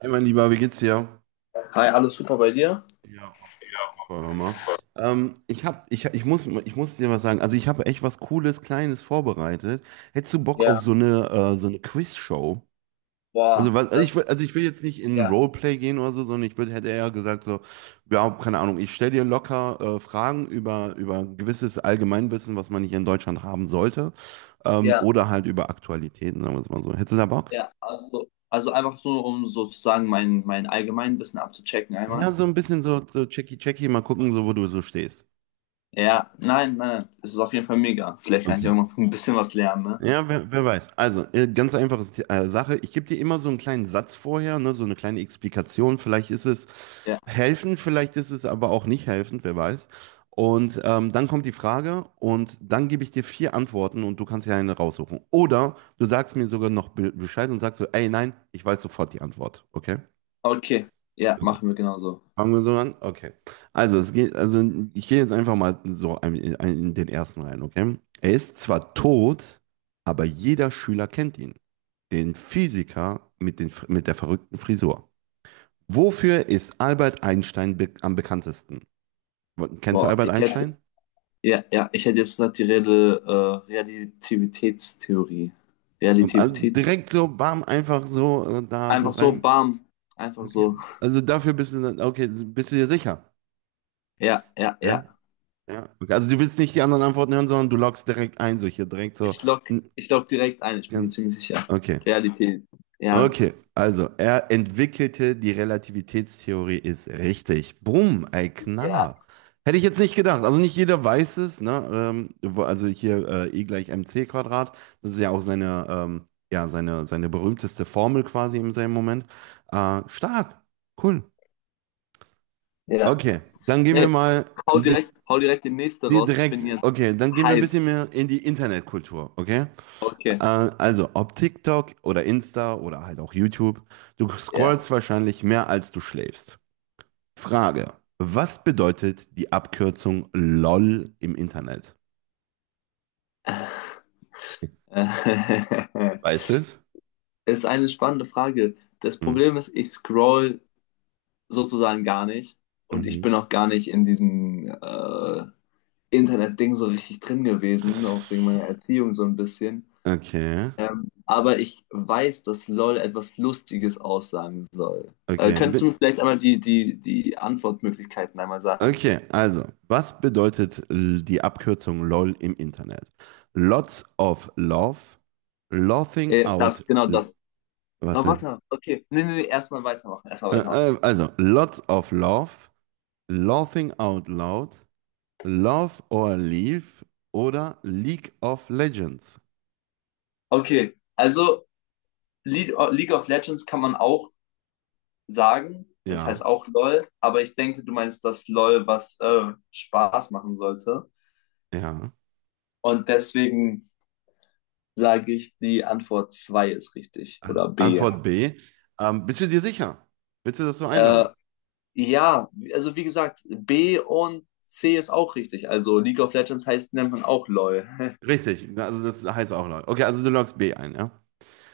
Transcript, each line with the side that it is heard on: right: Hey mein Lieber, wie geht's dir?
left: Hi, alles super bei dir?
right: Ja, auch. Boah, hör mal. Ich hab, ich muss dir was sagen. Also ich habe echt was Cooles, Kleines vorbereitet. Hättest du Bock auf
left: Ja,
right: so eine Quiz-Show?
left: boah,
right: Also, also, also ich will jetzt nicht in
left: ja,
right: Roleplay gehen oder so, sondern hätte eher gesagt so, ja, keine Ahnung, ich stelle dir locker Fragen über gewisses Allgemeinwissen, was man hier in Deutschland haben sollte.
left: ja,
right: Oder halt über Aktualitäten, sagen wir es mal so. Hättest du da Bock?
left: ja, also einfach so, um sozusagen mein allgemein Wissen abzuchecken
right: Ja,
left: einmal.
right: so ein bisschen so, so checky checky, mal gucken, so wo du so stehst.
left: Ja, nein, nein, es ist auf jeden Fall mega. Vielleicht kann ich
right: Okay.
left: auch noch ein bisschen was lernen, ne?
right: Ja, wer weiß. Also, ganz einfache Sache. Ich gebe dir immer so einen kleinen Satz vorher, ne, so eine kleine Explikation. Vielleicht ist es
left: Ja,
right: helfend, vielleicht ist es aber auch nicht helfend, wer weiß. Und dann kommt die Frage und dann gebe ich dir vier Antworten und du kannst dir eine raussuchen. Oder du sagst mir sogar noch be Bescheid und sagst so, ey, nein, ich weiß sofort die Antwort. Okay?
left: okay, ja,
right: Okay.
left: machen wir genauso.
right: Fangen wir so an? Okay. Also, also ich gehe jetzt einfach mal so in den ersten rein, okay? Er ist zwar tot, aber jeder Schüler kennt ihn. Den Physiker mit der verrückten Frisur. Wofür ist Albert Einstein be am bekanntesten? Kennst du
left: Boah,
right: Albert Einstein?
left: ja, ja, ich hätte jetzt gesagt, Relativitätstheorie.
right: Und also
left: Relativitäts,
right: direkt so, bam, einfach so da so
left: Einfach so,
right: rein.
left: bam, einfach so.
right: Okay. Also dafür bist du dann, okay, bist du dir sicher?
left: Ja, ja, ja.
right: Ja? Ja. Okay. Also du willst nicht die anderen Antworten hören, sondern du loggst direkt ein, so hier direkt so.
left: Ich lock direkt ein, ich bin mir
right: n-
left: ziemlich sicher.
right: Okay,
left: Realität. Ja,
right: okay. Also, er entwickelte die Relativitätstheorie, ist richtig. Bumm, ey,
left: ja,
right: Knaller. Hätte ich jetzt nicht gedacht. Also nicht jeder weiß es, ne? Also hier E gleich mc Quadrat. Das ist ja auch seine, ja, seine berühmteste Formel quasi im seinem Moment. Stark, cool.
left: ja.
right: Okay, dann gehen wir
left: Nee,
right: mal
left: hau
right: ein
left: direkt,
right: bisschen
left: hau direkt den nächsten raus. Ich bin
right: direkt,
left: jetzt
right: okay, dann gehen wir ein bisschen
left: heiß.
right: mehr in die Internetkultur, okay?
left: Okay,
right: Also, ob TikTok oder Insta oder halt auch YouTube, du
left: ja.
right: scrollst wahrscheinlich mehr als du schläfst. Frage, was bedeutet die Abkürzung LOL im Internet? Weißt du es?
left: Ist eine spannende Frage. Das
right: Hm,
left: Problem ist, ich scroll sozusagen gar nicht und ich
right: Mhm.
left: bin auch gar nicht in diesem Internet-Ding so richtig drin gewesen, auch wegen meiner Erziehung so ein bisschen.
right: Okay,
left: Aber ich weiß, dass LOL etwas Lustiges aussagen soll.
right: okay.
left: Könntest du mir vielleicht einmal die Antwortmöglichkeiten einmal sagen?
right: Okay, also, was bedeutet die Abkürzung LOL im Internet? Lots of love, laughing out,
left: Genau
right: l-
left: das.
right: was
left: Aber
right: denn?
left: warte, okay. Nee, nee, nee, erstmal weitermachen. Erstmal weitermachen.
right: Also, lots of love, laughing out loud, Love or Leave oder League of Legends?
left: Okay, also Le League of Legends kann man auch sagen. Das heißt
right: Ja,
left: auch LOL. Aber ich denke, du meinst das LOL, was Spaß machen sollte.
right: ja.
left: Und deswegen sage ich, die Antwort 2 ist richtig.
right: Also
left: Oder B.
right: Antwort B. Bist du dir sicher? Willst du das so
left: Äh,
right: einloggen?
left: Ja, also wie gesagt, B und C ist auch richtig. Also League of Legends heißt, nennt man auch LOL.
right: Richtig, also das heißt auch log. Okay, also du loggst B ein, ja?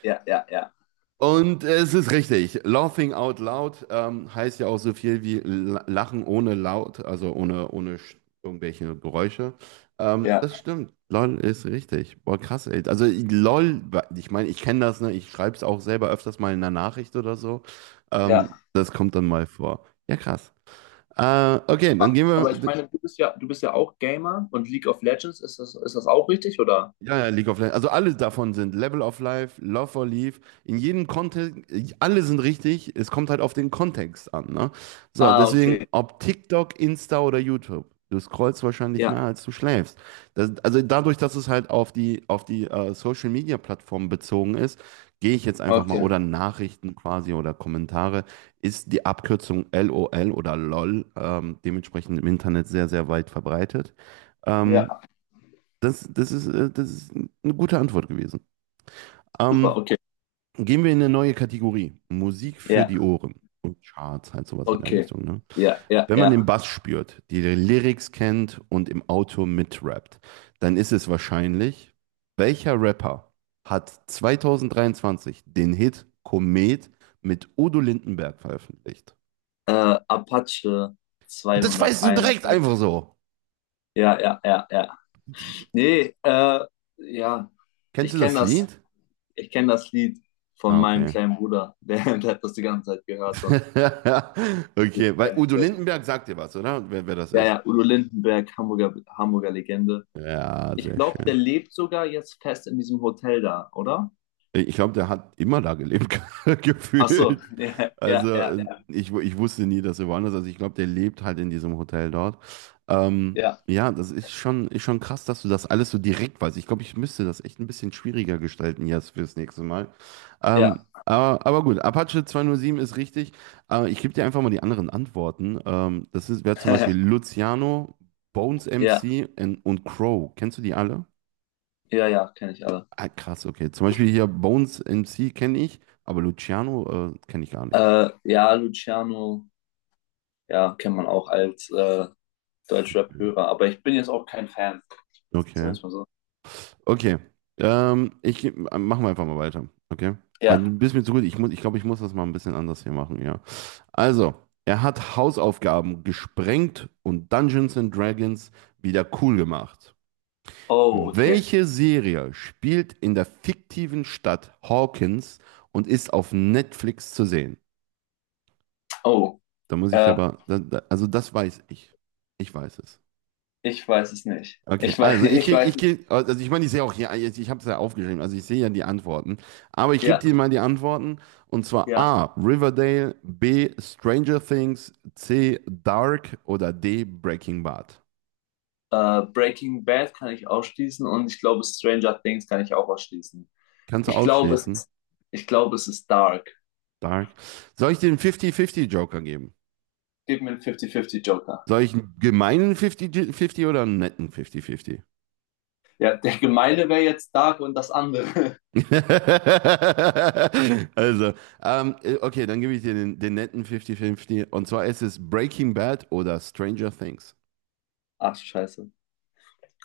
left: Ja, ja, ja.
right: Und es ist richtig. Laughing out loud heißt ja auch so viel wie Lachen ohne laut, also ohne sch- irgendwelche Geräusche.
left: Ja,
right: Das stimmt. LOL ist richtig. Boah, krass, ey. LOL, ich meine, ich kenne das, ne? Ich schreibe es auch selber öfters mal in einer Nachricht oder so.
left: ja.
right: Das kommt dann mal vor. Ja, krass. Okay, dann
left: Aber,
right: gehen wir.
left: aber ich meine, du bist ja auch Gamer und League of Legends, ist das auch richtig, oder?
right: Ja, ja, League of Legends. Also alle davon sind Level of Life, Love or Leave. In jedem Kontext, alle sind richtig. Es kommt halt auf den Kontext an, ne? So,
left: Ah,
right: deswegen,
left: okay.
right: ob TikTok, Insta oder YouTube. Du scrollst wahrscheinlich mehr,
left: Ja,
right: als du schläfst. Das, also dadurch, dass es halt auf auf die Social Media Plattformen bezogen ist, gehe ich jetzt einfach mal,
left: okay.
right: oder Nachrichten quasi oder Kommentare, ist die Abkürzung LOL oder LOL dementsprechend im Internet sehr, sehr weit verbreitet.
left: Ja,
right: Ähm, das ist eine gute Antwort gewesen.
left: super,
right: Ähm,
left: okay.
right: Gehen wir in eine neue Kategorie. Musik für die
left: Ja,
right: Ohren. Und Charts, halt sowas in der
left: okay.
right: Richtung. Ne?
left: Ja, ja,
right: Wenn man
left: ja.
right: den Bass spürt, die Lyrics kennt und im Auto mitrappt, dann ist es wahrscheinlich, welcher Rapper hat 2023 den Hit Komet mit Udo Lindenberg veröffentlicht?
left: Apache
right: Das weißt du
left: 201.
right: direkt einfach so.
left: Ja, ja, ja, ja. Nee, ja,
right: Kennst
left: ich
right: du
left: kenne
right: das
left: das,
right: Lied?
left: ich kenne das Lied von
right: Ah,
left: meinem
right: okay.
left: kleinen Bruder. Der hat das die ganze Zeit gehört und deswegen
right: Okay, weil
left: kenn ich
right: Udo
left: das.
right: Lindenberg sagt dir was, oder? Wer das
left: Ja,
right: ist.
left: ja, Udo Lindenberg, Hamburger, Hamburger Legende.
right: Ja,
left: Ich
right: sehr
left: glaube, der
right: schön.
left: lebt sogar jetzt fest in diesem Hotel da, oder?
right: Ich glaube, der hat immer da gelebt,
left: Ach so,
right: gefühlt.
left: ja,
right: Also
left: ja, ja,
right: ich wusste nie, dass er woanders ist. Also ich glaube, der lebt halt in diesem Hotel dort.
left: ja,
right: Ja, das ist schon krass, dass du das alles so direkt weißt. Ich glaube, ich müsste das echt ein bisschen schwieriger gestalten jetzt fürs nächste Mal.
left: ja,
right: Ähm,
left: ja,
right: aber gut, Apache 207 ist richtig. Ich gebe dir einfach mal die anderen Antworten. Wäre zum Beispiel Luciano, Bones
left: ja,
right: MC und Crow. Kennst du die alle?
left: ja, ja, kenne ich alle.
right: Ah, krass, okay. Zum Beispiel hier Bones MC kenne ich, aber Luciano kenne ich gar nicht.
left: Ja, Luciano, ja, kennt man auch als Deutschrap-Hörer, aber ich bin jetzt auch kein Fan, sagen
right: Okay.
left: wir mal so.
right: Okay. Ich machen wir einfach mal weiter. Okay. Weil du
left: Ja,
right: bist mir zu gut. Ich muss, ich glaube, ich muss das mal ein bisschen anders hier machen, ja. Also, er hat Hausaufgaben gesprengt und Dungeons and Dragons wieder cool gemacht.
left: oh, okay,
right: Welche Serie spielt in der fiktiven Stadt Hawkins und ist auf Netflix zu sehen?
left: oh,
right: Da muss ich
left: äh,
right: aber, also das weiß ich. Ich weiß es.
left: ich weiß es nicht.
right: Okay,
left: Ich weiß,
right: also
left: ich
right: ich
left: weiß.
right: krieg, also ich meine, ich sehe auch hier, ich habe es ja aufgeschrieben, also ich sehe ja die Antworten, aber ich gebe
left: Ja,
right: dir mal die Antworten und zwar
left: ja.
right: A, Riverdale, B, Stranger Things, C, Dark oder D, Breaking Bad.
left: Breaking Bad kann ich ausschließen und ich glaube Stranger Things kann ich auch ausschließen.
right: Kannst du
left: Ich glaube, es
right: ausschließen?
left: ist, Ich glaube, es ist Dark.
right: Dark. Soll ich dir einen 50-50 Joker geben?
left: Gib mir einen 50-50 Joker.
right: Soll ich einen gemeinen 50-50 oder einen netten 50-50?
left: Ja, der gemeine wäre jetzt Dark und das andere.
right: Also, okay, dann gebe ich dir den netten 50-50. Und zwar ist es Breaking Bad oder Stranger Things.
left: Ach, scheiße.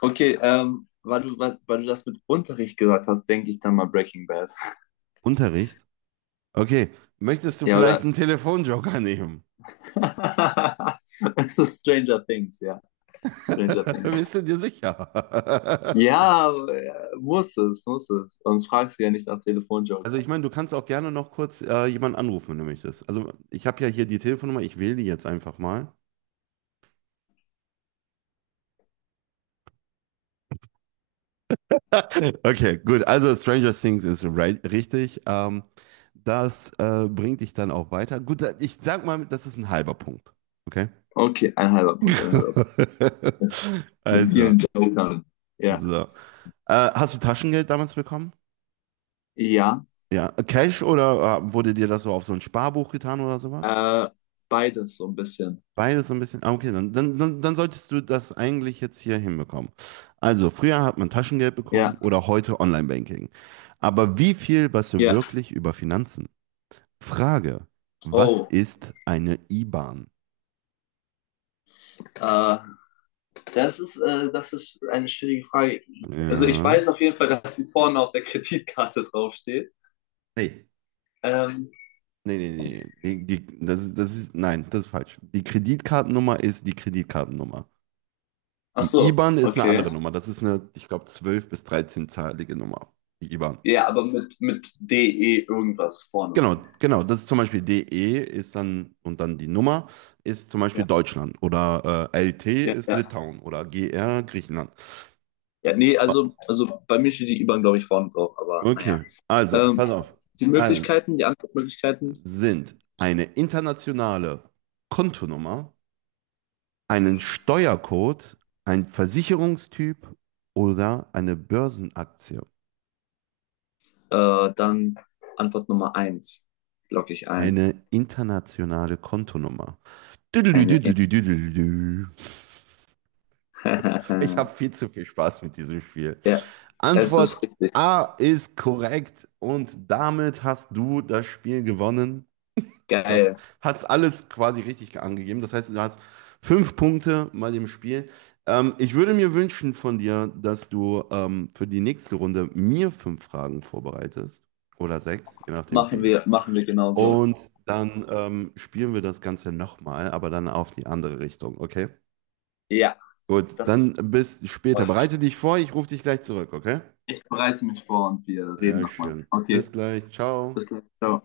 left: Okay, weil du das mit Unterricht gesagt hast, denke ich dann mal Breaking Bad.
right: Unterricht? Okay. Möchtest du
left: Ja,
right: vielleicht
left: oder?
right: einen Telefonjoker nehmen?
left: Es ist Stranger Things, ja. Stranger Things.
right: Bist du dir sicher?
left: Ja, muss es, muss es. Sonst fragst du ja nicht nach
right: Also
left: Telefonjoker.
right: ich meine, du kannst auch gerne noch kurz jemanden anrufen, wenn du möchtest. Also ich habe ja hier die Telefonnummer, ich wähle die jetzt einfach mal. Okay, gut. Also Stranger Things ist richtig. Das bringt dich dann auch weiter. Gut, ich sag mal, das ist ein halber Punkt. Okay?
left: Okay, ein halber Punkt, ein halber. Mit
right: Also,
left: vielen Jokern. Ja.
right: so. Hast du Taschengeld damals bekommen?
left: Ja.
right: Ja, Cash oder wurde dir das so auf so ein Sparbuch getan oder sowas?
left: Äh, Beides so ein bisschen.
right: Beides so ein bisschen. Ah, okay, dann solltest du das eigentlich jetzt hier hinbekommen. Also, früher hat man Taschengeld bekommen
left: Ja.
right: oder heute Online-Banking. Aber wie viel weißt du
left: Ja.
right: wirklich über Finanzen? Frage, was
left: Oh.
right: ist eine IBAN?
left: Äh, das ist eine schwierige Frage. Also ich
right: Ja.
left: weiß auf jeden Fall, dass sie vorne auf der Kreditkarte draufsteht.
right: Nee,
left: Ähm,
right: Nee. Das ist, nein, das ist falsch. Die Kreditkartennummer ist die Kreditkartennummer.
left: Ach
right: Die
left: so,
right: IBAN ist eine
left: okay.
right: andere Nummer. Das ist eine, ich glaube, zwölf bis 13-zahlige Nummer. Die IBAN.
left: Ja, aber mit DE irgendwas vorne.
right: Genau, genau. Das ist zum Beispiel DE ist dann und dann die Nummer ist zum Beispiel
left: Ja,
right: Deutschland oder LT
left: ja,
right: ist
left: ja.
right: Litauen oder GR Griechenland.
left: Ja, nee, also,
right: O-
left: also bei mir steht die IBAN, glaube ich, vorne drauf, aber naja.
right: Okay, also,
left: Ähm,
right: pass auf. Also
left: Die Antwortmöglichkeiten.
right: sind eine internationale Kontonummer, einen Steuercode, ein Versicherungstyp oder eine Börsenaktie.
left: Dann Antwort Nummer eins logge ich ein.
right: Eine internationale Kontonummer.
left: Eine In
right: Ich habe viel zu viel Spaß mit diesem Spiel.
left: Ja, es
right: Antwort
left: ist richtig.
right: A ist korrekt und damit hast du das Spiel gewonnen. Du hast,
left: Geil.
right: hast alles quasi richtig angegeben. Das heißt, du hast fünf Punkte bei dem Spiel. Ich würde mir wünschen von dir, dass du für die nächste Runde mir fünf Fragen vorbereitest oder sechs, je nachdem
left: Machen
right: wie.
left: wir, machen wir genau so.
right: Und dann spielen wir das Ganze nochmal, aber dann auf die andere Richtung, okay?
left: Ja,
right: Gut,
left: das ist
right: dann bis später.
left: toll.
right: Bereite dich vor, ich rufe dich gleich zurück, okay?
left: Ich bereite mich vor und wir reden
right: Sehr
left: nochmal.
right: schön. Bis
left: Okay,
right: gleich, ciao.
left: bis gleich. Ciao.